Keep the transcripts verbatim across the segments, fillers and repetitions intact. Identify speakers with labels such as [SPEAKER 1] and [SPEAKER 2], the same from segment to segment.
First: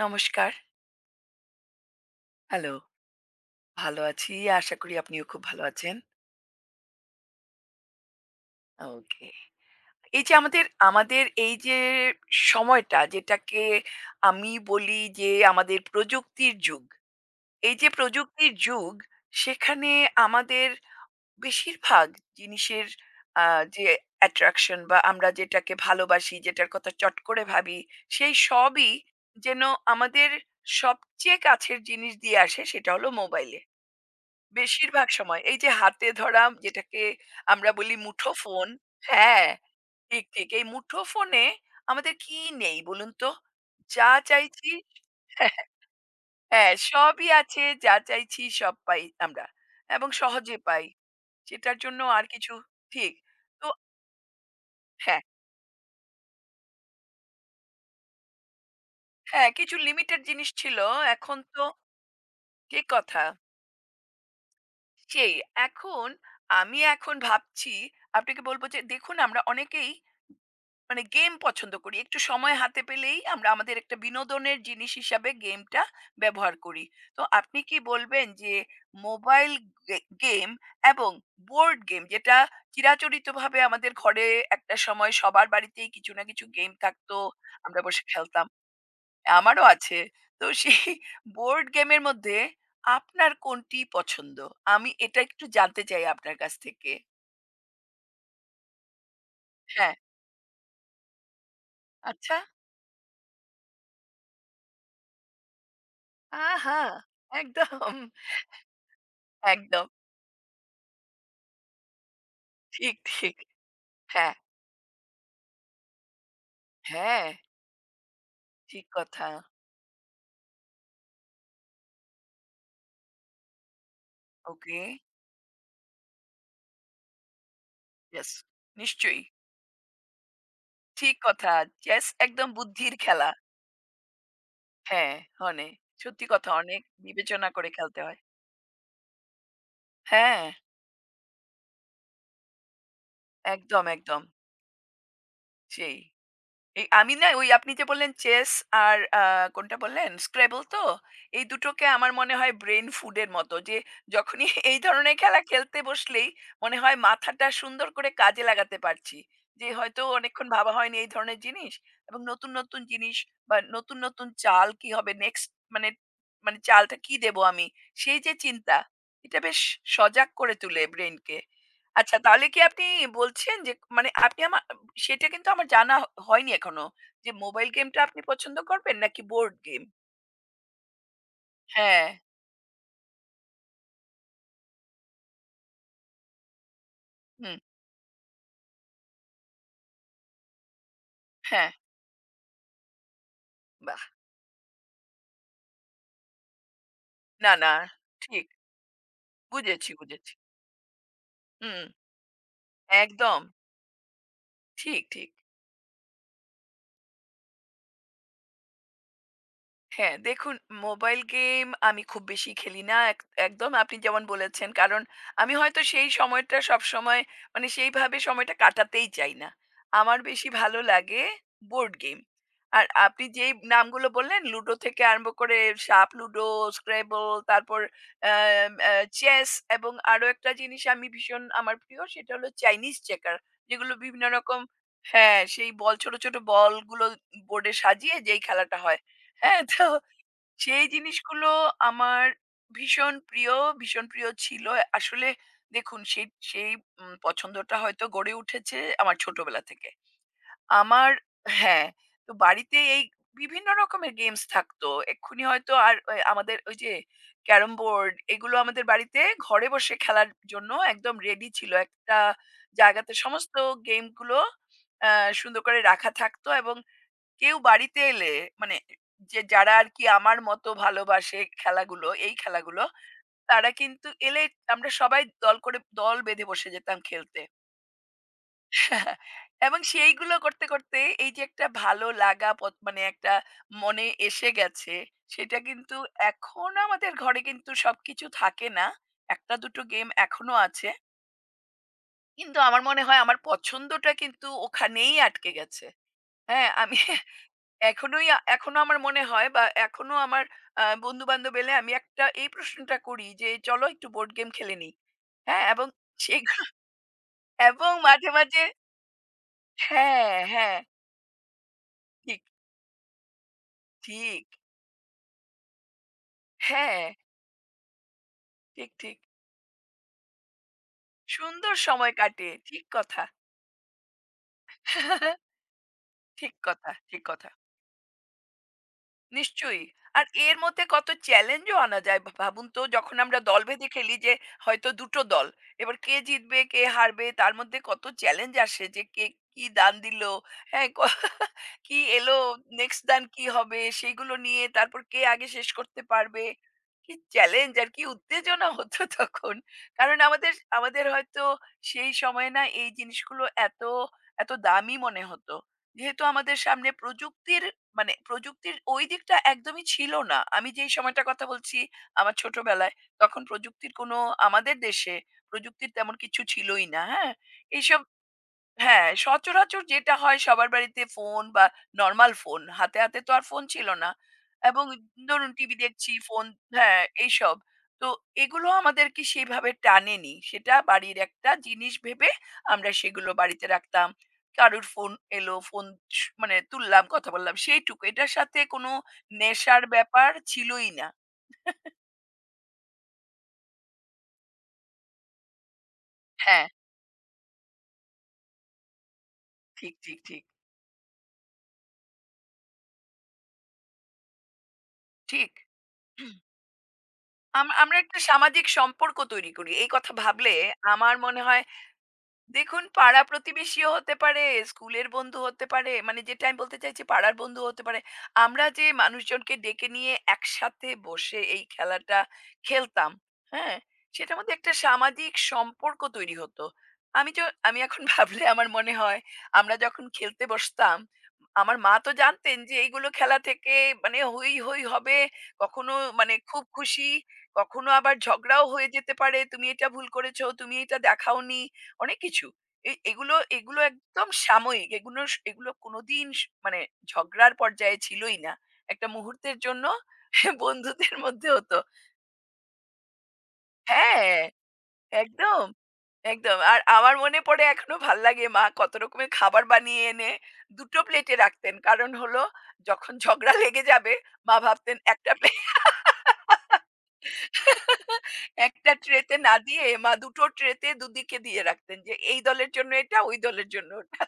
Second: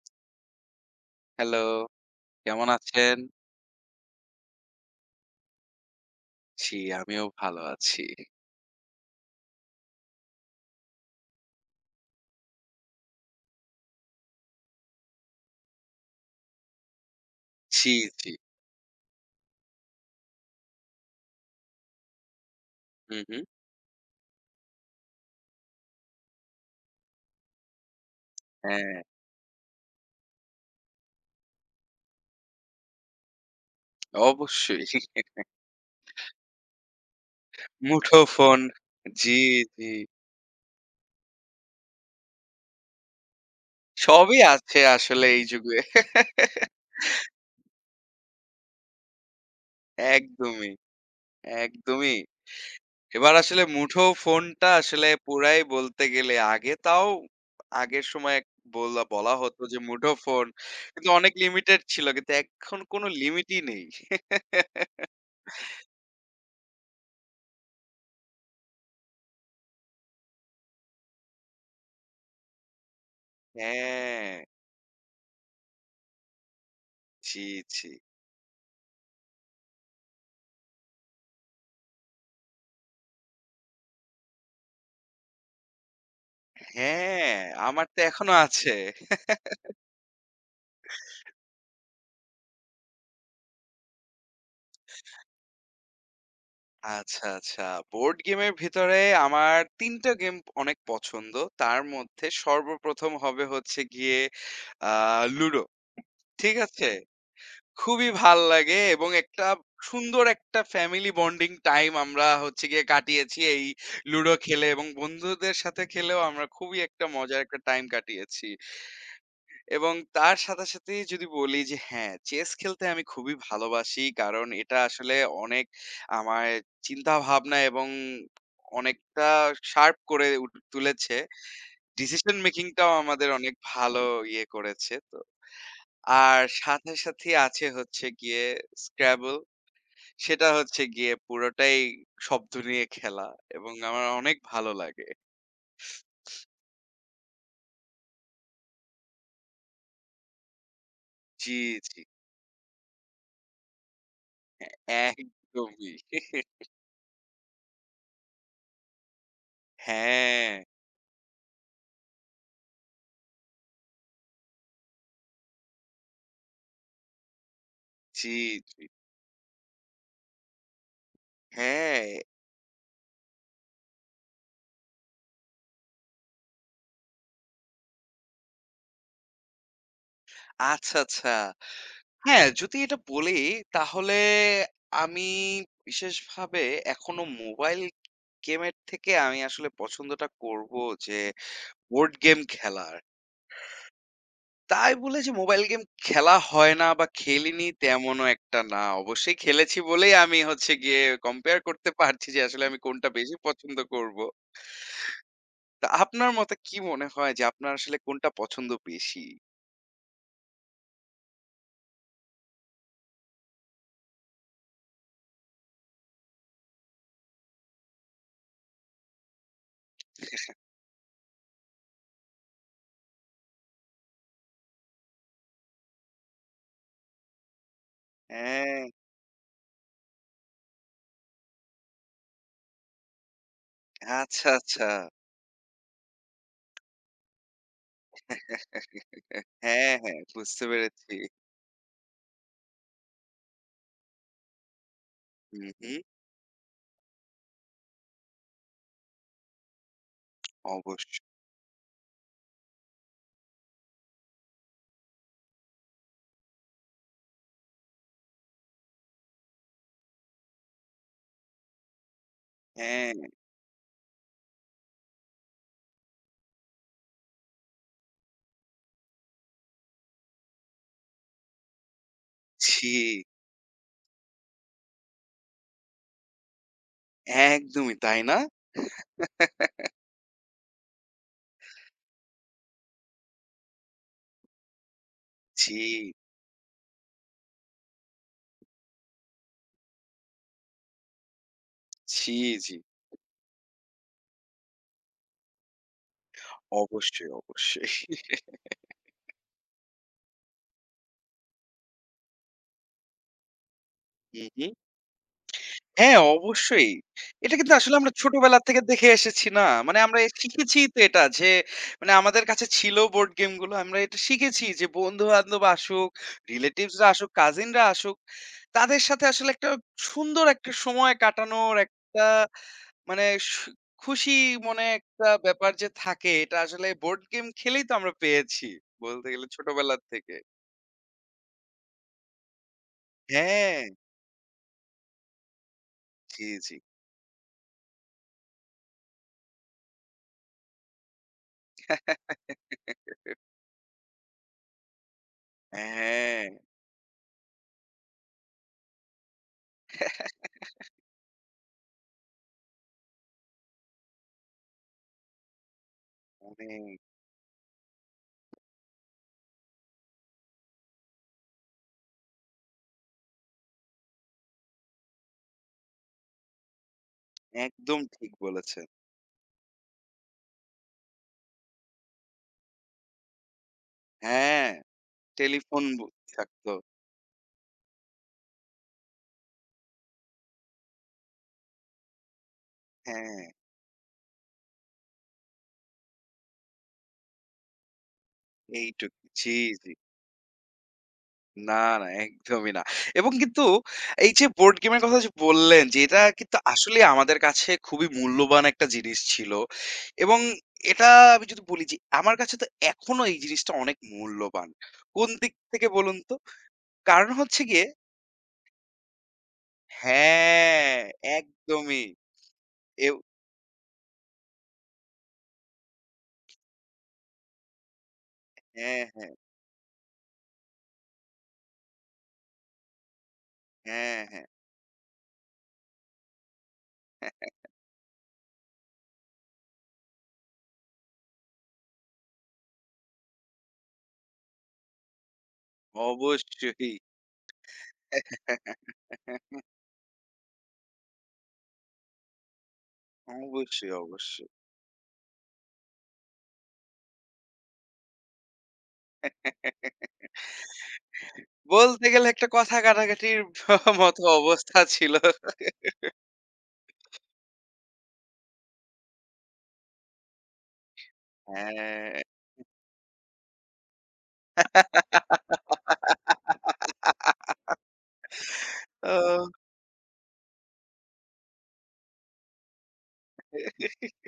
[SPEAKER 1] নমস্কার।
[SPEAKER 2] হ্যালো, কেমন
[SPEAKER 1] হ্যালো।
[SPEAKER 2] আছেন?
[SPEAKER 1] ভালো আছি। আশা করি আপনিও খুব ভালো আছেন।
[SPEAKER 2] জি, আমিও ভালো আছি।
[SPEAKER 1] ওকে। এই যে আমাদের, আমাদের এই যে সময়টা যেটাকে আমি বলি যে আমাদের প্রযুক্তির যুগ। এই যে
[SPEAKER 2] জি, জি।
[SPEAKER 1] প্রযুক্তির যুগ সেখানে আমাদের বেশিরভাগ জিনিসের
[SPEAKER 2] হুম, হুম।
[SPEAKER 1] আ যে অ্যাট্রাকশন বা আমরা যেটাকে ভালোবাসি, যেটার কথা চট করে ভাবি সেই
[SPEAKER 2] হ্যাঁ,
[SPEAKER 1] সবই যেন আমাদের সবচেয়ে কাছের জিনিস দিয়ে আসে সেটা হলো মোবাইলে।
[SPEAKER 2] অবশ্যই।
[SPEAKER 1] বেশিরভাগ সময় এই যে হাতে ধরা যেটাকে আমরা বলি মুঠো
[SPEAKER 2] মুঠোফোন।
[SPEAKER 1] ফোন।
[SPEAKER 2] জি,
[SPEAKER 1] হ্যাঁ,
[SPEAKER 2] জি।
[SPEAKER 1] ঠিক ঠিক এই মুঠো ফোনে আমাদের কি নেই বলুন তো, যা
[SPEAKER 2] সবই
[SPEAKER 1] চাইছি।
[SPEAKER 2] আছে আসলে এই যুগে।
[SPEAKER 1] হ্যাঁ, সবই আছে, যা চাইছি সব পাই আমরা, এবং সহজে
[SPEAKER 2] একদমই,
[SPEAKER 1] পাই সেটার জন্য
[SPEAKER 2] একদমই।
[SPEAKER 1] আর কিছু ঠিক
[SPEAKER 2] এবার আসলে
[SPEAKER 1] তো।
[SPEAKER 2] মুঠোফোনটা আসলে
[SPEAKER 1] হ্যাঁ,
[SPEAKER 2] পুরাই বলতে গেলে আগে তাও আগের সময় এক বলা বলা
[SPEAKER 1] হ্যাঁ,
[SPEAKER 2] হতো
[SPEAKER 1] কিছু
[SPEAKER 2] যে
[SPEAKER 1] লিমিটেড
[SPEAKER 2] মুঠোফোন
[SPEAKER 1] জিনিস ছিল।
[SPEAKER 2] কিন্তু অনেক
[SPEAKER 1] এখন তো
[SPEAKER 2] লিমিটেড ছিল। কিন্তু এখন
[SPEAKER 1] ঠিক
[SPEAKER 2] কোনো
[SPEAKER 1] কথা।
[SPEAKER 2] লিমিটই নেই।
[SPEAKER 1] সেই এখন, আমি এখন ভাবছি আপনাকে বলবো যে দেখুন, আমরা অনেকেই মানে গেম পছন্দ করি। একটু সময় হাতে পেলেই আমরা আমাদের একটা
[SPEAKER 2] হ্যাঁ।
[SPEAKER 1] বিনোদনের জিনিস হিসাবে গেমটা ব্যবহার করি। তো
[SPEAKER 2] জি,
[SPEAKER 1] আপনি কি
[SPEAKER 2] জি।
[SPEAKER 1] বলবেন যে মোবাইল গে গেম এবং বোর্ড গেম, যেটা চিরাচরিতভাবে আমাদের ঘরে একটা সময় সবার বাড়িতেই কিছু না কিছু গেম থাকতো।
[SPEAKER 2] হ্যাঁ,
[SPEAKER 1] আমরা
[SPEAKER 2] আমার তো
[SPEAKER 1] বসে
[SPEAKER 2] এখনো
[SPEAKER 1] খেলতাম।
[SPEAKER 2] আছে।
[SPEAKER 1] আমারও আছে। তো সেই বোর্ড গেমের মধ্যে আপনার কোনটি পছন্দ? আমি এটা একটু জানতে চাই আপনার কাছ থেকে।
[SPEAKER 2] আচ্ছা, আচ্ছা। বোর্ড গেমের ভিতরে আমার
[SPEAKER 1] হ্যাঁ,
[SPEAKER 2] তিনটা টা গেম অনেক পছন্দ। তার মধ্যে
[SPEAKER 1] আচ্ছা।
[SPEAKER 2] সর্বপ্রথম হবে হচ্ছে গিয়ে আ লুডো। ঠিক
[SPEAKER 1] আহা!
[SPEAKER 2] আছে?
[SPEAKER 1] একদম,
[SPEAKER 2] খুবই ভাল লাগে এবং একটা
[SPEAKER 1] একদম।
[SPEAKER 2] সুন্দর একটা ফ্যামিলি বন্ডিং টাইম আমরা হচ্ছে গিয়ে
[SPEAKER 1] ঠিক, ঠিক।
[SPEAKER 2] কাটিয়েছি এই লুডো
[SPEAKER 1] হ্যাঁ,
[SPEAKER 2] খেলে এবং বন্ধুদের সাথে খেলেও আমরা খুবই একটা
[SPEAKER 1] হ্যাঁ,
[SPEAKER 2] মজার একটা টাইম কাটিয়েছি।
[SPEAKER 1] ঠিক কথা।
[SPEAKER 2] এবং তার সাথে সাথেই যদি বলি যে হ্যাঁ, চেস খেলতে আমি খুবই ভালোবাসি। কারণ এটা
[SPEAKER 1] ওকে।
[SPEAKER 2] আসলে অনেক আমার চিন্তাভাবনা এবং
[SPEAKER 1] ইয়েস, নিশ্চয়ই।
[SPEAKER 2] অনেকটা শার্প করে উঠ
[SPEAKER 1] ঠিক
[SPEAKER 2] তুলেছে।
[SPEAKER 1] কথা। চেস
[SPEAKER 2] ডিসিশন
[SPEAKER 1] একদম
[SPEAKER 2] মেকিং টাও
[SPEAKER 1] বুদ্ধির
[SPEAKER 2] আমাদের
[SPEAKER 1] খেলা।
[SPEAKER 2] অনেক ভালো ইয়ে করেছে।
[SPEAKER 1] হ্যাঁ,
[SPEAKER 2] তো
[SPEAKER 1] অনেক। সত্যি
[SPEAKER 2] আর
[SPEAKER 1] কথা, অনেক
[SPEAKER 2] সাথে, সাথেই
[SPEAKER 1] বিবেচনা
[SPEAKER 2] আছে
[SPEAKER 1] করে খেলতে
[SPEAKER 2] হচ্ছে
[SPEAKER 1] হয়।
[SPEAKER 2] গিয়ে Scrabble।
[SPEAKER 1] হ্যাঁ,
[SPEAKER 2] সেটা হচ্ছে গিয়ে পুরোটাই শব্দ নিয়ে খেলা এবং
[SPEAKER 1] একদম,
[SPEAKER 2] আমার
[SPEAKER 1] একদম।
[SPEAKER 2] অনেক ভালো লাগে।
[SPEAKER 1] সেই। এই আমি না, ওই আপনি যে বললেন চেস আর আ কোনটা বললেন? স্ক্র্যাবল তো? এই
[SPEAKER 2] জি,
[SPEAKER 1] দুটোকে
[SPEAKER 2] জি।
[SPEAKER 1] আমার মনে হয় ব্রেইন ফুডের মতো। যে যখনই এই ধরনের খেলা খেলতে
[SPEAKER 2] একদমই।
[SPEAKER 1] বসলেই মনে হয় মাথাটা সুন্দর করে কাজে লাগাতে পারছি। যে হয়তো অনেকক্ষণ
[SPEAKER 2] হ্যাঁ।
[SPEAKER 1] ভাবা হয়নি এই ধরনের জিনিস, এবং নতুন, নতুন জিনিস বা নতুন, নতুন চাল কি হবে নেক্সট, মানে মানে চালটা কি দেবো আমি? সেই
[SPEAKER 2] জি,
[SPEAKER 1] যে চিন্তা,
[SPEAKER 2] জি।
[SPEAKER 1] এটা বেশ সজাগ করে তোলে ব্রেইনকে। আচ্ছা,
[SPEAKER 2] হ্যাঁ।
[SPEAKER 1] তাহলে কি আপনি বলছেন যে মানে আপনি আমা সেটা কিন্তু আমার জানা হ হয়নি এখনো। যে মোবাইল গেমটা আপনি পছন্দ করবেন নাকি বোর্ড গেম?
[SPEAKER 2] আচ্ছা, আচ্ছা।
[SPEAKER 1] হ্যাঁ,
[SPEAKER 2] হ্যাঁ, যদি এটা বলি তাহলে আমি বিশেষভাবে এখনো
[SPEAKER 1] হুম,
[SPEAKER 2] মোবাইল গেমের থেকে আমি আসলে পছন্দটা করব যে
[SPEAKER 1] হ্যাঁ,
[SPEAKER 2] বোর্ড গেম খেলার।
[SPEAKER 1] বাহ!
[SPEAKER 2] তাই বলে যে মোবাইল গেম খেলা হয় না বা
[SPEAKER 1] না,
[SPEAKER 2] খেলিনি
[SPEAKER 1] না,
[SPEAKER 2] তেমনও
[SPEAKER 1] ঠিক।
[SPEAKER 2] একটা না। অবশ্যই খেলেছি
[SPEAKER 1] বুঝেছি,
[SPEAKER 2] বলেই
[SPEAKER 1] বুঝেছি।
[SPEAKER 2] আমি হচ্ছে গিয়ে কম্পেয়ার
[SPEAKER 1] হুম,
[SPEAKER 2] করতে পারছি যে আসলে আমি কোনটা বেশি
[SPEAKER 1] একদম।
[SPEAKER 2] পছন্দ করব।
[SPEAKER 1] ঠিক, ঠিক।
[SPEAKER 2] তো আপনার মতে কি মনে হয় যে আপনার আসলে কোনটা পছন্দ বেশি?
[SPEAKER 1] হ্যাঁ, দেখুন, মোবাইল গেম আমি খুব বেশি খেলি না। এক একদম আপনি যেমন বলেছেন। কারণ আমি হয়তো সেই সময়টা সবসময় মানে সেইভাবে সময়টা কাটাতেই চাই না। আমার বেশি ভালো লাগে বোর্ড গেম। আর আপনি যেই নামগুলো বললেন লুডো থেকে আরম্ভ করে সাপ লুডো, স্ক্র্যাবল, তারপর অ্যাম
[SPEAKER 2] হ্যাঁ,
[SPEAKER 1] অ্যা চেস, এবং আরো একটা জিনিস আমি ভীষণ আমার প্রিয় সেটা হলো চাইনিজ চেকার। যেগুলো বিভিন্ন
[SPEAKER 2] আচ্ছা,
[SPEAKER 1] রকম।
[SPEAKER 2] আচ্ছা।
[SPEAKER 1] হ্যাঁ, সেই বল ছোট, ছোট বলগুলো বোর্ডে সাজিয়ে যেই খেলাটা হয়। হ্যাঁ, তো
[SPEAKER 2] হ্যাঁ, হ্যাঁ বুঝতে
[SPEAKER 1] সেই
[SPEAKER 2] পেরেছি।
[SPEAKER 1] জিনিসগুলো আমার ভীষণ প্রিয়, ভীষণ প্রিয় ছিল। আসলে
[SPEAKER 2] হুম, হুম।
[SPEAKER 1] দেখুন, সেই সেই উম পছন্দটা হয়তো গড়ে উঠেছে আমার ছোটবেলা থেকে। আমার
[SPEAKER 2] অবশ্যই।
[SPEAKER 1] হ্যাঁ, তো বাড়িতে এই বিভিন্ন রকমের গেমস থাকতো। এক্ষুনি হয়তো আর এ আমাদের ওই যে ক্যারাম বোর্ড, এগুলো আমাদের বাড়িতে ঘরে বসে খেলার জন্য একদম রেডি ছিল। একটা
[SPEAKER 2] হ্যাঁ,
[SPEAKER 1] জায়গাতে সমস্ত গেমগুলো অ্যা সুন্দর করে রাখা থাকতো এবং কেউ বাড়িতে এলে, মানে যে যারা আর কি আমার মতো ভালোবাসে খেলাগুলো, এই খেলাগুলো,
[SPEAKER 2] ছি!
[SPEAKER 1] তারা কিন্তু এলে আমরা সবাই দল করে দল বেঁধে বসে যেতাম খেলতে।
[SPEAKER 2] একদমই, তাই না?
[SPEAKER 1] এবং সেইগুলো করতে করতে এই যে একটা ভালো লাগা পথ- মানে একটা মনে এসে গেছে সেটা
[SPEAKER 2] ছি,
[SPEAKER 1] কিন্তু এখন আমাদের ঘরে কিন্তু সবকিছু থাকে না। একটা দুটো গেম এখনো আছে,
[SPEAKER 2] ছি,
[SPEAKER 1] কিন্তু
[SPEAKER 2] জি।
[SPEAKER 1] আমার মনে হয় আমার পছন্দটা কিন্তু ওখানেই আটকে গেছে। হ্যাঁ, আমি
[SPEAKER 2] অবশ্যই, অবশ্যই।
[SPEAKER 1] এখনোই আ এখনো আমার মনে হয় বা এখনো আমার আ বন্ধু-বান্ধব এলে আমি একটা এই প্রশ্নটা করি যে, "চলো একটু বোর্ড
[SPEAKER 2] হুম,
[SPEAKER 1] গেম
[SPEAKER 2] হুম।
[SPEAKER 1] খেলে নেই।" হ্যাঁ? এবং
[SPEAKER 2] হ্যাঁ,
[SPEAKER 1] সেগুলো
[SPEAKER 2] অবশ্যই। এটা কিন্তু
[SPEAKER 1] এবং
[SPEAKER 2] আসলে আমরা
[SPEAKER 1] মাঝে,
[SPEAKER 2] ছোটবেলা
[SPEAKER 1] মাঝে
[SPEAKER 2] থেকে দেখে এসেছি না? মানে আমরা এ
[SPEAKER 1] হ্যাঁ, হ্যাঁ।
[SPEAKER 2] শিখেছি তো এটা যে মানে
[SPEAKER 1] ঠিক,
[SPEAKER 2] আমাদের কাছে ছিল বোর্ড গেমগুলো। আমরা এটা
[SPEAKER 1] ঠিক।
[SPEAKER 2] শিখেছি যে বন্ধু-বান্ধব আসুক,
[SPEAKER 1] হ্যাঁ,
[SPEAKER 2] রিলেটিভসরা আসুক, কাজিনরা আসুক।
[SPEAKER 1] ঠিক,
[SPEAKER 2] তাদের
[SPEAKER 1] ঠিক।
[SPEAKER 2] সাথে আসলে একটা সুন্দর একটা সময় কাটানোর
[SPEAKER 1] সুন্দর সময়
[SPEAKER 2] একটা
[SPEAKER 1] কাটে। ঠিক কথা।
[SPEAKER 2] মানে সু খুশি মনে একটা ব্যাপার যে থাকে
[SPEAKER 1] ঠিক
[SPEAKER 2] এটা আসলে
[SPEAKER 1] কথা,
[SPEAKER 2] বোর্ড
[SPEAKER 1] ঠিক
[SPEAKER 2] গেম
[SPEAKER 1] কথা।
[SPEAKER 2] খেলেই তো আমরা পেয়েছি। বলতে গেলে
[SPEAKER 1] নিশ্চয়ই।
[SPEAKER 2] ছোটবেলার
[SPEAKER 1] আর
[SPEAKER 2] থেকে।
[SPEAKER 1] এর মধ্যে কত চ্যালেঞ্জও আনা যায়। ভা ভাবুন তো, যখন আমরা দল
[SPEAKER 2] হ্যাঁ,
[SPEAKER 1] বেঁধে খেলি যে হয়তো দুটো টো দল। এবার কে
[SPEAKER 2] জি,
[SPEAKER 1] জিতবে,
[SPEAKER 2] জি।
[SPEAKER 1] কে হারবে, তার মধ্যে কত চ্যালেঞ্জ আসে যে কে কি দান দিল, হ্যাঁ? ক কি এলো, নেক্সট দান কি হবে সেগুলো নিয়ে, তারপর কে আগে শেষ করতে পারবে।
[SPEAKER 2] হ্যাঁ,
[SPEAKER 1] কি চ্যালেঞ্জ আর কি উত্তেজনা হতো তখন। কারণ আমাদের আমাদের হয়তো সেই সময়ে না এই জিনিসগুলো এত, এত দামি মনে হতো। যেহেতু আমাদের সামনে
[SPEAKER 2] অনেক।
[SPEAKER 1] প্রযুক্তির মানে প্রযুক্তির ওই দিকটা একদমই ছিল না। আমি যেই সময়টার কথা বলছি আমার ছোটবেলায়, তখন প্রযুক্তির কোনো আমাদের দেশে প্রযুক্তির তেমন কিছু ছিলই না, হ্যাঁ?
[SPEAKER 2] একদম
[SPEAKER 1] এইসব
[SPEAKER 2] ঠিক বলেছেন।
[SPEAKER 1] হ্যাঁ, সচরাচর যেটা হয় সবার বাড়িতে ফোন বা নরমাল ফোন। হাতে, হাতে তো আর ফোন ছিল না।
[SPEAKER 2] হ্যাঁ,
[SPEAKER 1] এবং ধরুন টিভি
[SPEAKER 2] টেলিফোন বুথ
[SPEAKER 1] দেখছি, ফোন
[SPEAKER 2] থাকতো।
[SPEAKER 1] হ্যাঁ, এইসব। তো এগুলো আমাদেরকে সেভাবে টানেনি। সেটা বাড়ির একটা জিনিস ভেবে আমরা সেগুলো
[SPEAKER 2] হ্যাঁ,
[SPEAKER 1] বাড়িতে রাখতাম। কারুর ফোন এলো, ফোন স মানে তুললাম, কথা বললাম, সেইটুকু। এটার সাথে কোনো
[SPEAKER 2] এইটুকু। জি,
[SPEAKER 1] নেশার
[SPEAKER 2] জি।
[SPEAKER 1] ব্যাপার ছিলই না।
[SPEAKER 2] না, না, একদমই না। এবং কিন্তু এই যে বোর্ড গেমের কথা যে বললেন যে এটা কিন্তু
[SPEAKER 1] হ্যাঁ,
[SPEAKER 2] আসলেই আমাদের কাছে খুবই মূল্যবান একটা জিনিস ছিল।
[SPEAKER 1] ঠিক, ঠিক,
[SPEAKER 2] এবং
[SPEAKER 1] ঠিক,
[SPEAKER 2] এটা আমি যদি বলি যে আমার কাছে তো এখনো এই জিনিসটা অনেক মূল্যবান। কোন দিক
[SPEAKER 1] ঠিক।
[SPEAKER 2] থেকে বলুন তো? কারণ হচ্ছে
[SPEAKER 1] আম
[SPEAKER 2] গিয়ে
[SPEAKER 1] আমরা একটা সামাজিক সম্পর্ক তৈরি করি। এই কথা ভাবলে
[SPEAKER 2] হ্যাঁ,
[SPEAKER 1] আমার মনে হয়
[SPEAKER 2] একদমই।
[SPEAKER 1] দেখুন
[SPEAKER 2] এও
[SPEAKER 1] পাড়া প্রতিবেশীও হতে পারে, স্কুলের বন্ধু হতে পারে। মানে যেটা আমি বলতে চাইছি পাড়ার বন্ধু হতে পারে। আমরা যে
[SPEAKER 2] হ্যাঁ, হ্যাঁ,
[SPEAKER 1] মানুষজনকে ডেকে নিয়ে একসাথে বসে এই খেলাটা খেলতাম, হ্যাঁ?
[SPEAKER 2] হ্যাঁ,
[SPEAKER 1] সেটার
[SPEAKER 2] হ্যাঁ,
[SPEAKER 1] মধ্যে একটা সামাজিক সম্পর্ক তৈরি হতো। আমি য
[SPEAKER 2] হ্যাঁ।
[SPEAKER 1] আমি এখন ভাবলে আমার মনে হয় আমরা যখন খেলতে বসতাম, আমার মা তো জানতেন যে এইগুলো খেলা থেকে মানে হৈ, হৈ হবে। কখনো মানে খুব
[SPEAKER 2] অবশ্যই।
[SPEAKER 1] খুশি, কখনো আবার ঝগড়াও হয়ে যেতে পারে। তুমি এটা ভুল করেছ, তুমি এটা দেখাওনি। অনেক কিছু। এ এগুলো এগুলো
[SPEAKER 2] অবশ্যই,
[SPEAKER 1] একদম
[SPEAKER 2] অবশ্যই।
[SPEAKER 1] সাময়িক। এগুলো স এগুলো কোনদিন স মানে ঝগড়ার পর্যায়ে ছিলই না। একটা মুহূর্তের জন্য বন্ধুদের মধ্যে হতো।
[SPEAKER 2] বলতে গেলে একটা কথা কাটাকাটির মতো
[SPEAKER 1] হ্যাঁ,
[SPEAKER 2] অবস্থা ছিল।
[SPEAKER 1] একদম, একদম। আর আমার মনে পড়ে এখনো ভাল লাগে মা কত রকমের খাবার বানিয়ে এনে দুটো টো প্লেটে রাখতেন। কারণ
[SPEAKER 2] হ্যাঁ।
[SPEAKER 1] হলো যখন ঝগড়া লেগে যাবে মা ভাবতেন একটা প্লে একটা ট্রেতে
[SPEAKER 2] ওহ!
[SPEAKER 1] না দিয়ে মা দুটো টো ট্রেতে দুদিকে দিয়ে রাখতেন যে এই দলের জন্য এটা, ওই দলের জন্য ওটা।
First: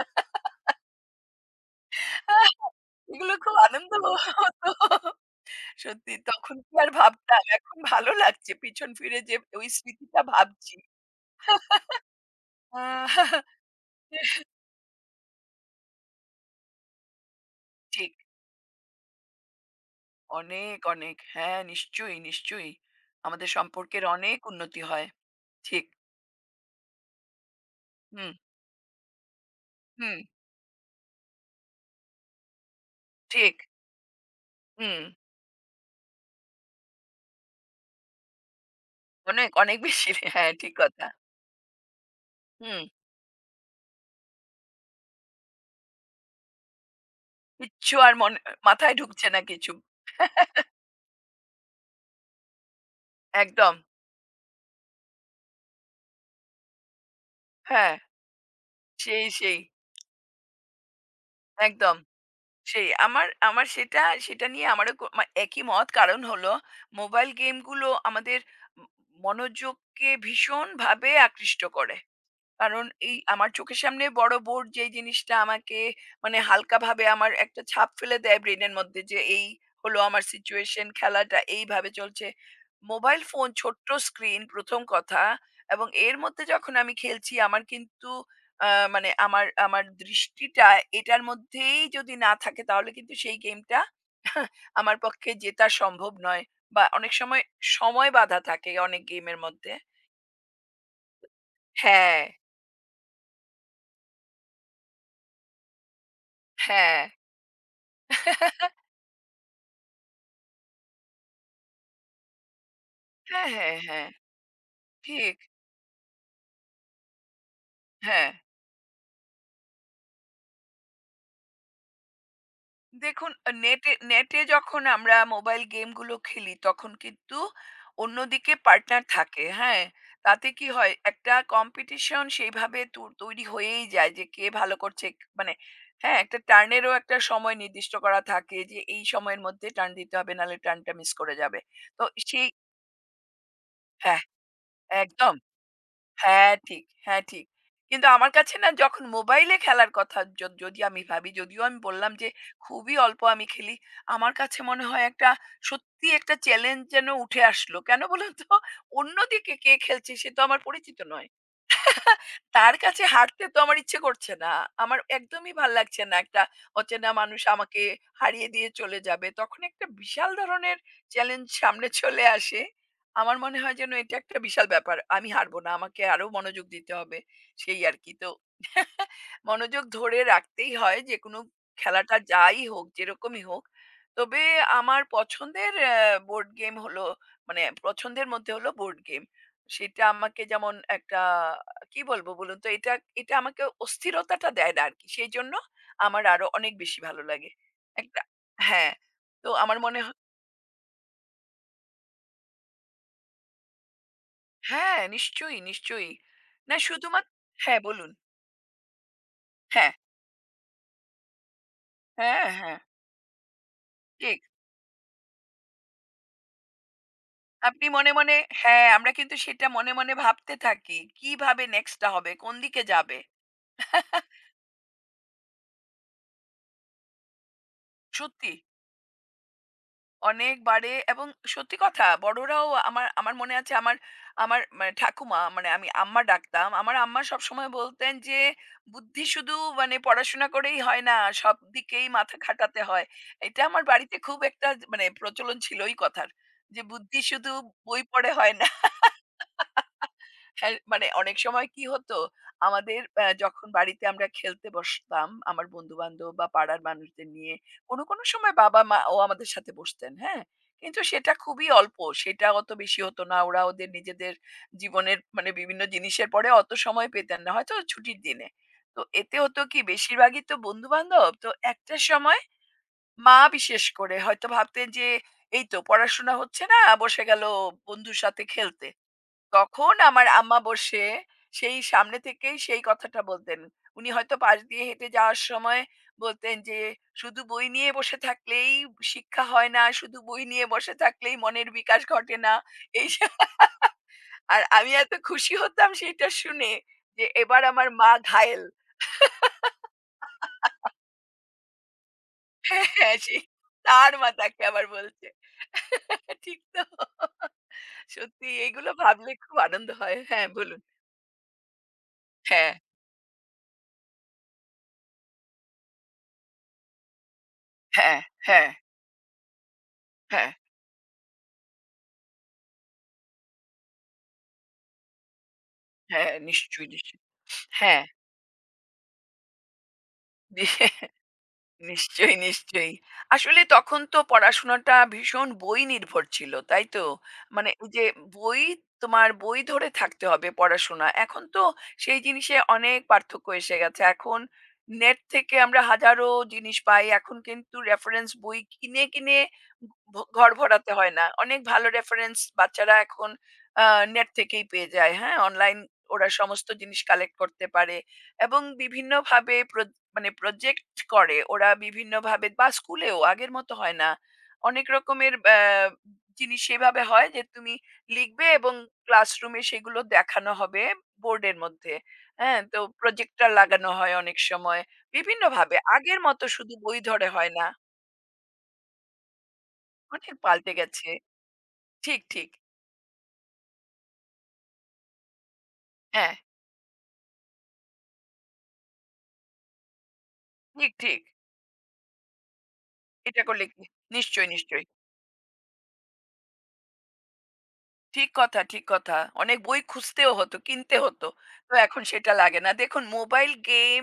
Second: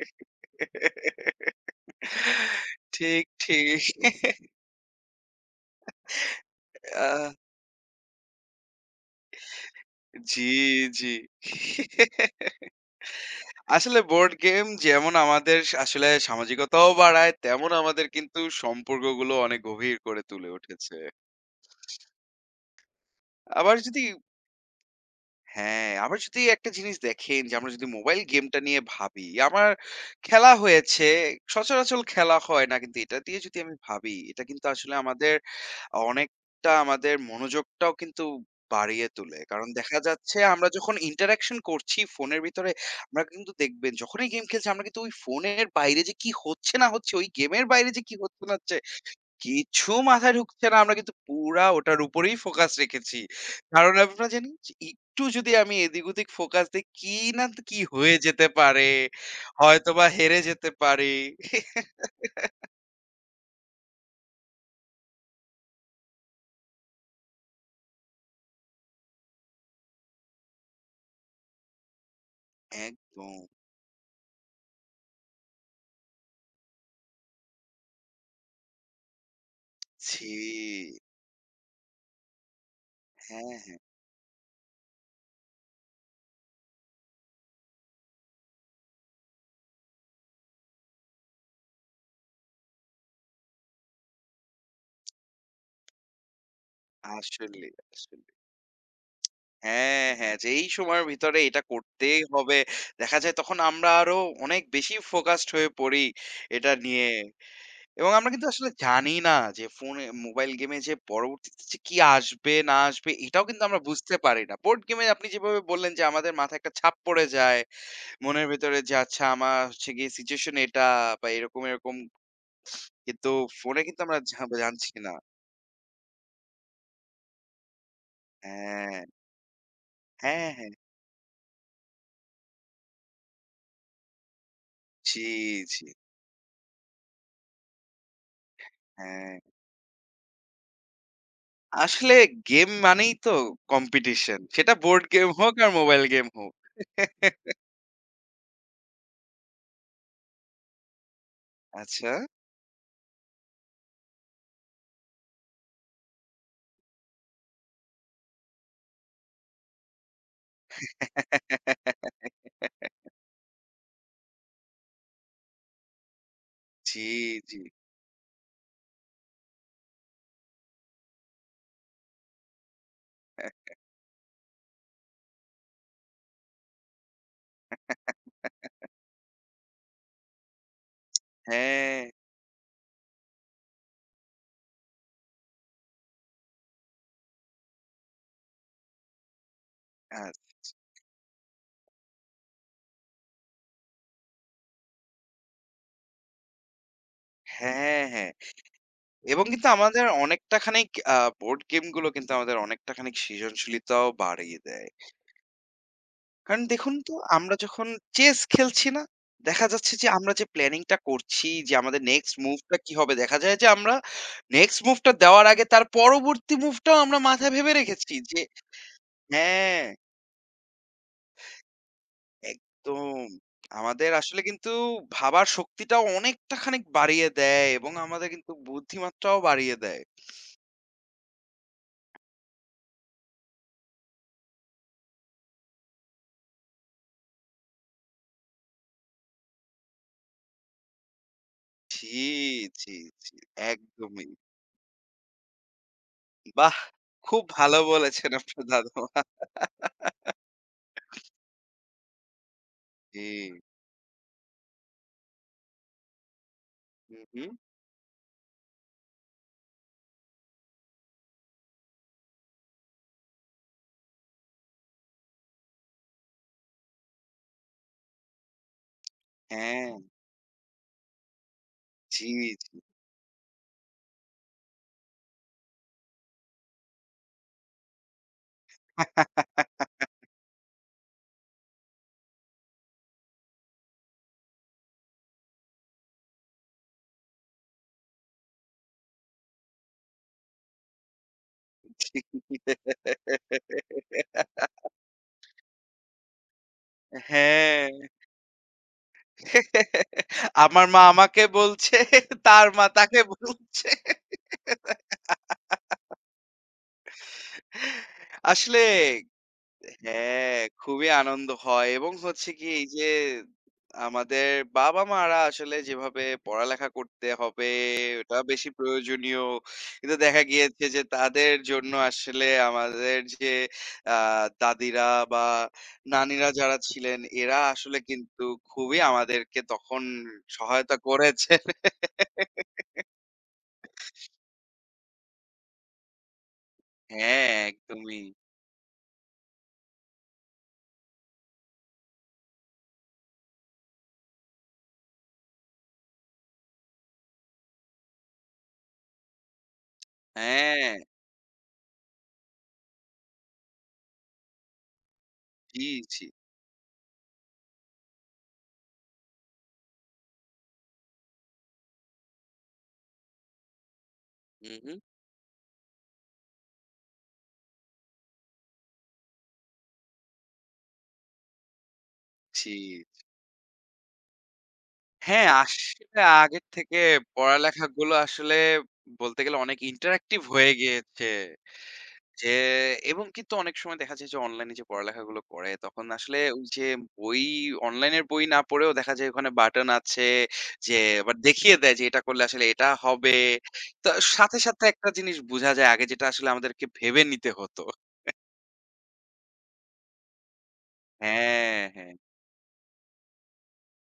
[SPEAKER 2] ঠিক,
[SPEAKER 1] এগুলো খুব
[SPEAKER 2] ঠিক।
[SPEAKER 1] আনন্দ হতো। সত্যি তখন কি আর
[SPEAKER 2] আহ
[SPEAKER 1] ভাবতাম। এখন ভালো লাগছে পিছন ফিরে যে ওই স্মৃতিটা
[SPEAKER 2] জি,
[SPEAKER 1] ভাবছি।
[SPEAKER 2] জি।
[SPEAKER 1] আ
[SPEAKER 2] আসলে বোর্ড গেম যেমন আমাদের আসলে সামাজিকতাও বাড়ায়, তেমন আমাদের
[SPEAKER 1] ঠিক।
[SPEAKER 2] কিন্তু সম্পর্কগুলো অনেক গভীর করে তুলে
[SPEAKER 1] অনেক,
[SPEAKER 2] উঠেছে।
[SPEAKER 1] অনেক। হ্যাঁ, নিশ্চয়ই, নিশ্চয়ই। আমাদের
[SPEAKER 2] আবার যদি
[SPEAKER 1] সম্পর্কের অনেক উন্নতি হয়। ঠিক।
[SPEAKER 2] হ্যাঁ, আবার যদি একটা জিনিস দেখেন যে আমরা যদি মোবাইল
[SPEAKER 1] হুম,
[SPEAKER 2] গেমটা নিয়ে ভাবি, আমার
[SPEAKER 1] হুম,
[SPEAKER 2] খেলা হয়েছে, সচরাচর খেলা হয় না। কিন্তু এটা দিয়ে
[SPEAKER 1] ঠিক।
[SPEAKER 2] যদি আমি ভাবি, এটা কিন্তু আসলে
[SPEAKER 1] হুম।
[SPEAKER 2] আমাদের অনেকটা আমাদের মনোযোগটাও কিন্তু বাড়িয়ে তোলে।
[SPEAKER 1] অনেক,
[SPEAKER 2] কারণ
[SPEAKER 1] অনেক
[SPEAKER 2] দেখা
[SPEAKER 1] বেশি।
[SPEAKER 2] যাচ্ছে
[SPEAKER 1] হ্যাঁ,
[SPEAKER 2] আমরা
[SPEAKER 1] ঠিক
[SPEAKER 2] যখন
[SPEAKER 1] কথা।
[SPEAKER 2] ইন্টারেকশন করছি ফোনের ভিতরে,
[SPEAKER 1] হুম।
[SPEAKER 2] আমরা কিন্তু দেখবেন যখনই গেম খেলছি আমরা কিন্তু ওই ফোনের বাইরে যে কি হচ্ছে না হচ্ছে, ওই গেমের বাইরে
[SPEAKER 1] কিচ্ছু
[SPEAKER 2] যে
[SPEAKER 1] আর
[SPEAKER 2] কি
[SPEAKER 1] মনে
[SPEAKER 2] হচ্ছে না হচ্ছে
[SPEAKER 1] মাথায় ঢুকছে না কিছু।
[SPEAKER 2] কিছু মাথায় ঢুকছে না। আমরা কিন্তু পুরা ওটার উপরেই ফোকাস রেখেছি।
[SPEAKER 1] একদম।
[SPEAKER 2] কারণ আমরা জানি যে একটু যদি আমি এদিক-ওদিক ফোকাস দেই কি না কি
[SPEAKER 1] হ্যাঁ,
[SPEAKER 2] হয়ে যেতে পারে।
[SPEAKER 1] সেই, সেই।
[SPEAKER 2] হয়তোবা হেরে যেতে পারি।
[SPEAKER 1] একদম। সেই আমার আমার সেটা সেটা নিয়ে আমারও কো- মা- একই মত, কারণ হলো মোবাইল গেমগুলো আমাদের ম- মনোযোগকে ভীষণভাবে আকৃষ্ট করে। কারণ এই
[SPEAKER 2] একদম।
[SPEAKER 1] আমার চোখের সামনে বড় বোর্ড যেই জিনিসটা আমাকে মানে হালকাভাবে আমার একটা ছাপ ফেলে দেয় ব্রেনের মধ্যে যে এই হলো আমার সিচুয়েশন
[SPEAKER 2] ছি!
[SPEAKER 1] খেলাটা এইভাবে চলছে। মোবাইল
[SPEAKER 2] হ্যাঁ,
[SPEAKER 1] ফোন
[SPEAKER 2] হ্যাঁ।
[SPEAKER 1] ছোট্ট স্ক্রিন প্রথম কথা। এবং এর মধ্যে যখন আমি খেলছি আমার কিন্তু আহ, মানে আমার আমার দৃষ্টিটা এটার মধ্যেই যদি না থাকে তাহলে কিন্তু সেই গেমটা আমার পক্ষে জেতা সম্ভব নয় বা অনেক সময়
[SPEAKER 2] আসলেই,
[SPEAKER 1] সময়
[SPEAKER 2] আসলেই।
[SPEAKER 1] বাধা থাকে অনেক গেমের মধ্যে।
[SPEAKER 2] হ্যাঁ, হ্যাঁ। যে এই সময়ের ভিতরে এটা করতেই
[SPEAKER 1] হ্যাঁ,
[SPEAKER 2] হবে। দেখা যায় তখন আমরা আরো অনেক বেশি ফোকাসড হয়ে পড়ি এটা
[SPEAKER 1] হ্যাঁ,
[SPEAKER 2] নিয়ে। এবং আমরা কিন্তু আসলে জানি না যে ফোনে মোবাইল গেমে যে পরবর্তীতে যে কি আসবে না আসবে এটাও
[SPEAKER 1] হ্যাঁ,
[SPEAKER 2] কিন্তু
[SPEAKER 1] হ্যাঁ,
[SPEAKER 2] আমরা
[SPEAKER 1] হ্যাঁ।
[SPEAKER 2] বুঝতে পারি না। বোর্ড গেমে আপনি
[SPEAKER 1] ঠিক।
[SPEAKER 2] যেভাবে বললেন যে আমাদের মাথায় একটা ছাপ পড়ে যায়।
[SPEAKER 1] হ্যাঁ।
[SPEAKER 2] মনের ভেতরে যে আচ্ছা আমার হচ্ছে গিয়ে সিচুয়েশন এটা বা এরকম, এরকম কিন্তু
[SPEAKER 1] দেখুন, আ
[SPEAKER 2] ফোনে
[SPEAKER 1] নেটে
[SPEAKER 2] কিন্তু আমরা
[SPEAKER 1] নেটে
[SPEAKER 2] জা
[SPEAKER 1] যখন
[SPEAKER 2] জানছি না।
[SPEAKER 1] আমরা মোবাইল গেমগুলো খেলি তখন কিন্তু অন্যদিকে
[SPEAKER 2] হ্যাঁ,
[SPEAKER 1] পার্টনার থাকে। হ্যাঁ? তাতে
[SPEAKER 2] হ্যাঁ,
[SPEAKER 1] কি
[SPEAKER 2] হ্যাঁ।
[SPEAKER 1] হয়, একটা কম্পিটিশন সেইভাবে তু তৈরি হয়েই যায় যে কে ভালো করছে
[SPEAKER 2] জি,
[SPEAKER 1] ক- মানে
[SPEAKER 2] জি।
[SPEAKER 1] হ্যাঁ, একটা টার্নেরও একটা সময় নির্দিষ্ট করা থাকে যে এই
[SPEAKER 2] হ্যাঁ,
[SPEAKER 1] সময়ের মধ্যে টার্ন দিতে হবে নাহলে টার্নটা মিস করে যাবে। তো
[SPEAKER 2] আসলে
[SPEAKER 1] সেই
[SPEAKER 2] গেম মানেই তো
[SPEAKER 1] হ্যাঁ,
[SPEAKER 2] কম্পিটিশন। সেটা বোর্ড গেম
[SPEAKER 1] একদম।
[SPEAKER 2] হোক আর মোবাইল গেম হোক।
[SPEAKER 1] হ্যাঁ, ঠিক। হ্যাঁ, ঠিক। কিন্তু আমার কাছে না যখন মোবাইলে খেলার কথা য যদি আমি ভাবি, যদিও আমি
[SPEAKER 2] আচ্ছা।
[SPEAKER 1] বললাম যে খুবই অল্প আমি খেলি। আমার কাছে মনে হয় একটা সত্যি একটা চ্যালেঞ্জ যেন উঠে আসলো। কেন বলুন তো? অন্যদিকে কে খেলছে সে তো আমার পরিচিত নয়। তার কাছে হাঁটতে তো আমার ইচ্ছে করছে না। আমার একদমই ভাল লাগছে না। একটা
[SPEAKER 2] জি,
[SPEAKER 1] অচেনা মানুষ
[SPEAKER 2] জি।
[SPEAKER 1] আমাকে হারিয়ে দিয়ে চলে যাবে। তখন একটা বিশাল ধরনের চ্যালেঞ্জ সামনে চলে আসে। আমার মনে হয় যেন এটা একটা বিশাল ব্যাপার। আমি হারব না। আমাকে আরো মনোযোগ দিতে হবে। সেই আরকি। তো মনোযোগ ধরে রাখতেই হয় যেকোনো
[SPEAKER 2] হ্যাঁ।
[SPEAKER 1] খেলাটা যাই হোক, যেরকমই হোক। তবে আমার পছন্দের অ্যা বোর্ড গেম হলো মানে পছন্দের মধ্যে হলো বোর্ড গেম। সেটা
[SPEAKER 2] আচ
[SPEAKER 1] আমাকে যেমন একটা কি বলবো বলুন তো? এটা এটা আমাকে অস্থিরতাটা দেয় না আরকি। সেইজন্য আমার আরো অনেক বেশি ভালো লাগে।
[SPEAKER 2] হ্যাঁ,
[SPEAKER 1] একটা
[SPEAKER 2] হ্যাঁ।
[SPEAKER 1] হ্যাঁ,
[SPEAKER 2] এবং
[SPEAKER 1] তো
[SPEAKER 2] কিন্তু
[SPEAKER 1] আমার মনে
[SPEAKER 2] আমাদের
[SPEAKER 1] হ
[SPEAKER 2] অনেকটা খানিক আ বোর্ড গেমগুলো কিন্তু আমাদের অনেকটা খানিক সৃজনশীলতাও বাড়িয়ে দেয়।
[SPEAKER 1] হ্যাঁ, নিশ্চয়ই, নিশ্চয়ই।
[SPEAKER 2] কারণ
[SPEAKER 1] না
[SPEAKER 2] দেখুন তো
[SPEAKER 1] শুধুমাত
[SPEAKER 2] আমরা
[SPEAKER 1] হ্যাঁ,
[SPEAKER 2] যখন
[SPEAKER 1] বলুন।
[SPEAKER 2] চেস খেলছি না? দেখা
[SPEAKER 1] হ্যাঁ,
[SPEAKER 2] যাচ্ছে যে আমরা যে প্ল্যানিংটা করছি যে আমাদের নেক্সট
[SPEAKER 1] হ্যাঁ,
[SPEAKER 2] মুভটা
[SPEAKER 1] হ্যাঁ,
[SPEAKER 2] কি হবে? দেখা যায় যে আমরা
[SPEAKER 1] ঠিক।
[SPEAKER 2] নেক্সট মুভটা দেওয়ার আগে তার পরবর্তী মুভটাও আমরা মাথায় ভেবে
[SPEAKER 1] আপনি মনে,
[SPEAKER 2] রেখেছি
[SPEAKER 1] মনে
[SPEAKER 2] যে
[SPEAKER 1] হ্যাঁ, আমরা কিন্তু সেটা
[SPEAKER 2] হ্যাঁ,
[SPEAKER 1] মনে, মনে ভাবতে থাকি। কিভাবে নেক্সটটা হবে? কোন দিকে
[SPEAKER 2] একদম।
[SPEAKER 1] যাবে?
[SPEAKER 2] আমাদের আসলে কিন্তু ভাবার শক্তিটাও অনেকটা খানিক বাড়িয়ে দেয় এবং আমাদের
[SPEAKER 1] সত্যি
[SPEAKER 2] কিন্তু বুদ্ধিমাত্রাও বাড়িয়ে দেয়।
[SPEAKER 1] অনেকবারে এবং সত্যি কথা বড়রাও আমার আমার মনে আছে, আমার আমার মানে ঠাকুমা, মানে আমি আম্মা ডাকতাম। আমার আম্মা সবসময় বলতেন যে, "বুদ্ধি শুধু মানে পড়াশোনা করেই হয় না, সব দিকেই
[SPEAKER 2] ছি,
[SPEAKER 1] মাথা খাটাতে
[SPEAKER 2] ছি,
[SPEAKER 1] হয়।"
[SPEAKER 2] ছি।
[SPEAKER 1] এটা আমার বাড়িতে
[SPEAKER 2] একদমই।
[SPEAKER 1] খুব একটা মানে প্রচলন ছিল এই কথার
[SPEAKER 2] বাহ!
[SPEAKER 1] যে, "বুদ্ধি
[SPEAKER 2] খুব
[SPEAKER 1] শুধু
[SPEAKER 2] ভালো
[SPEAKER 1] বই
[SPEAKER 2] বলেছেন
[SPEAKER 1] পড়ে হয়
[SPEAKER 2] আপনার
[SPEAKER 1] না।"
[SPEAKER 2] দাদুমা।
[SPEAKER 1] হ্যাঁ, মানে অনেক সময় কি হতো আমাদের
[SPEAKER 2] জি।
[SPEAKER 1] আ যখন বাড়িতে আমরা খেলতে বসতাম আমার বন্ধু-বান্ধব বা পাড়ার
[SPEAKER 2] হু,
[SPEAKER 1] মানুষদের
[SPEAKER 2] হু।
[SPEAKER 1] নিয়ে, কোনো, কোনো সময় বাবা-মাও আমাদের সাথে বসতেন, হ্যাঁ? কিন্তু সেটা খুবই অল্প। সেটা অত বেশি হতো না। ওরা ওদের নিজেদের জীবনের মানে বিভিন্ন জিনিসের পরে অত সময় পেতেন না। হয়তো ছুটির দিনে। তো এতে হতো কি
[SPEAKER 2] হ্যাঁ।
[SPEAKER 1] বেশিরভাগই তো বন্ধু-বান্ধব। তো একটা
[SPEAKER 2] জি,
[SPEAKER 1] সময়
[SPEAKER 2] জি।
[SPEAKER 1] মা বিশেষ করে হয়তো ভাবতেন যে এই তো পড়াশোনা হচ্ছে না, বসে গেল বন্ধুর সাথে খেলতে। তখন আমার আম্মা বসে সেই সামনে থেকেই সেই কথাটা বলতেন। উনি হয়তো পাশ দিয়ে হেঁটে যাওয়ার সময় বলতেন যে, "শুধু বই নিয়ে বসে থাকলেই শিক্ষা হয় না, শুধু বই নিয়ে বসে থাকলেই মনের বিকাশ ঘটে না।" এইসব, আর আমি এত খুশি হতাম সেটা শুনে যে, এবার
[SPEAKER 2] হ্যাঁ।
[SPEAKER 1] আমার মা ঘায়েল।
[SPEAKER 2] আমার মা আমাকে বলছে, তার মা
[SPEAKER 1] হ্যাঁ, হ্যাঁ,
[SPEAKER 2] তাকে
[SPEAKER 1] সেই
[SPEAKER 2] বলছে।
[SPEAKER 1] তার মা তাকে আবার বলছে। ঠিক তো? সত্যি
[SPEAKER 2] আসলে
[SPEAKER 1] এগুলো ভাবলে খুব আনন্দ হয়। হ্যাঁ,
[SPEAKER 2] হ্যাঁ,
[SPEAKER 1] বলুন।
[SPEAKER 2] খুবই আনন্দ হয় এবং হচ্ছে কি
[SPEAKER 1] হ্যাঁ,
[SPEAKER 2] এই যে আমাদের বাবা-মারা আসলে যেভাবে পড়ালেখা করতে হবে
[SPEAKER 1] হ্যাঁ,
[SPEAKER 2] ওটা বেশি
[SPEAKER 1] হ্যাঁ,
[SPEAKER 2] প্রয়োজনীয়। কিন্তু দেখা
[SPEAKER 1] হ্যাঁ,
[SPEAKER 2] গিয়েছে যে তাদের জন্য আসলে আমাদের যে আ দাদিরা বা
[SPEAKER 1] হ্যাঁ,
[SPEAKER 2] নানিরা যারা
[SPEAKER 1] নিশ্চয়ই,
[SPEAKER 2] ছিলেন
[SPEAKER 1] নিশ্চয়ই।
[SPEAKER 2] এরা আসলে
[SPEAKER 1] হ্যাঁ,
[SPEAKER 2] কিন্তু খুবই আমাদেরকে তখন সহায়তা
[SPEAKER 1] নি-
[SPEAKER 2] করেছে।
[SPEAKER 1] নিশ্চয়ই, নিশ্চয়ই। আসলে তখন তো পড়াশোনাটা ভীষণ বই নির্ভর ছিল, তাই তো?
[SPEAKER 2] হ্যাঁ,
[SPEAKER 1] মানে ওই যে
[SPEAKER 2] একদমই।
[SPEAKER 1] বই, তোমার বই ধরে থাকতে হবে পড়াশোনা। এখন তো সেই জিনিসে অনেক পার্থক্য এসে গেছে। এখন নেট থেকে আমরা হাজারো জিনিস পাই। এখন কিন্তু রেফারেন্স বই কিনে, কিনে ভ ঘর ভরাতে
[SPEAKER 2] হ্যাঁ,
[SPEAKER 1] হয় না। অনেক ভালো রেফারেন্স বাচ্চারা এখন আ নেট থেকেই পেয়ে যায়, হ্যাঁ? অনলাইন
[SPEAKER 2] জি, জি।
[SPEAKER 1] ওরা সমস্ত জিনিস কালেক্ট করতে পারে এবং বিভিন্নভাবে প্র মানে প্রজেক্ট করে ওরা বিভিন্নভাবে, বা স্কুলেও আগের মতো হয় না।
[SPEAKER 2] হু,
[SPEAKER 1] অনেক
[SPEAKER 2] হু।
[SPEAKER 1] রকমের আহ, জিনিস সেভাবে হয় যে তুমি লিখবে এবং ক্লাসরুমে সেগুলো দেখানো হবে বোর্ডের মধ্যে। হ্যাঁ,
[SPEAKER 2] জি।
[SPEAKER 1] তো প্রজেক্টর লাগানো হয় অনেক সময়,
[SPEAKER 2] হ্যাঁ,
[SPEAKER 1] বিভিন্নভাবে,
[SPEAKER 2] আসলে
[SPEAKER 1] আগের মতো
[SPEAKER 2] আগের
[SPEAKER 1] শুধু
[SPEAKER 2] থেকে
[SPEAKER 1] বই ধরে হয় না।
[SPEAKER 2] পড়ালেখাগুলো আসলে বলতে গেলে অনেক
[SPEAKER 1] অনেক
[SPEAKER 2] ইন্টারেক্টিভ হয়ে
[SPEAKER 1] পাল্টে গেছে।
[SPEAKER 2] গিয়েছে।
[SPEAKER 1] ঠিক
[SPEAKER 2] যে
[SPEAKER 1] ঠিক।
[SPEAKER 2] এবং কিন্তু অনেক সময় দেখা যায় যে অনলাইনে যে পড়ালেখাগুলো করে তখন
[SPEAKER 1] হ্যাঁ,
[SPEAKER 2] আসলে ওই যে বই অনলাইনের বই না পড়েও দেখা যায় ওখানে বাটন আছে
[SPEAKER 1] ঠিক
[SPEAKER 2] যে
[SPEAKER 1] ঠিক।
[SPEAKER 2] আবার দেখিয়ে দেয় যে এটা করলে আসলে এটা হবে।
[SPEAKER 1] এটা করলে কি
[SPEAKER 2] তো
[SPEAKER 1] নিশ্চয়ই
[SPEAKER 2] সাথে, সাথে
[SPEAKER 1] নিশ্চয়ই
[SPEAKER 2] একটা জিনিস বোঝা যায় আগে যেটা আসলে আমাদেরকে ভেবে নিতে হতো।
[SPEAKER 1] ঠিক কথা, ঠিক কথা। অনেক বই খুঁজতেও হতো, কিনতে হতো। তো
[SPEAKER 2] হ্যাঁ,
[SPEAKER 1] এখন
[SPEAKER 2] হ্যাঁ,
[SPEAKER 1] সেটা লাগে না। দেখুন, মোবাইল গেম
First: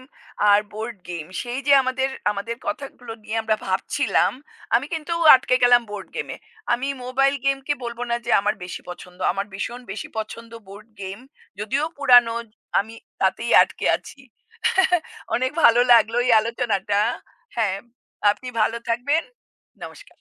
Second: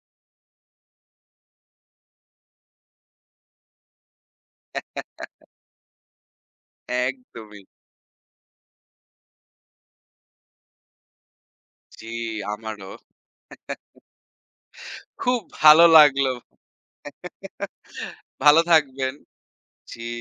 [SPEAKER 1] আর বোর্ড গেম, সেই যে আমাদের, আমাদের কথাগুলো নিয়ে আমরা ভাবছিলাম, আমি কিন্তু আটকে গেলাম বোর্ড গেমে। আমি মোবাইল
[SPEAKER 2] একদমই।
[SPEAKER 1] গেমকে বলব না যে আমার বেশি পছন্দ। আমার ভীষণ বেশি পছন্দ বোর্ড গেম। যদিও
[SPEAKER 2] জি,
[SPEAKER 1] পুরানো,
[SPEAKER 2] আমারও।
[SPEAKER 1] আমি তাতেই আটকে আছি।
[SPEAKER 2] খুব
[SPEAKER 1] অনেক ভালো
[SPEAKER 2] ভালো
[SPEAKER 1] লাগলো এই
[SPEAKER 2] লাগলো।
[SPEAKER 1] আলোচনাটা। হ্যাঁ, আপনি
[SPEAKER 2] ভালো
[SPEAKER 1] ভালো
[SPEAKER 2] থাকবেন।
[SPEAKER 1] থাকবেন।
[SPEAKER 2] জি।
[SPEAKER 1] নমস্কার।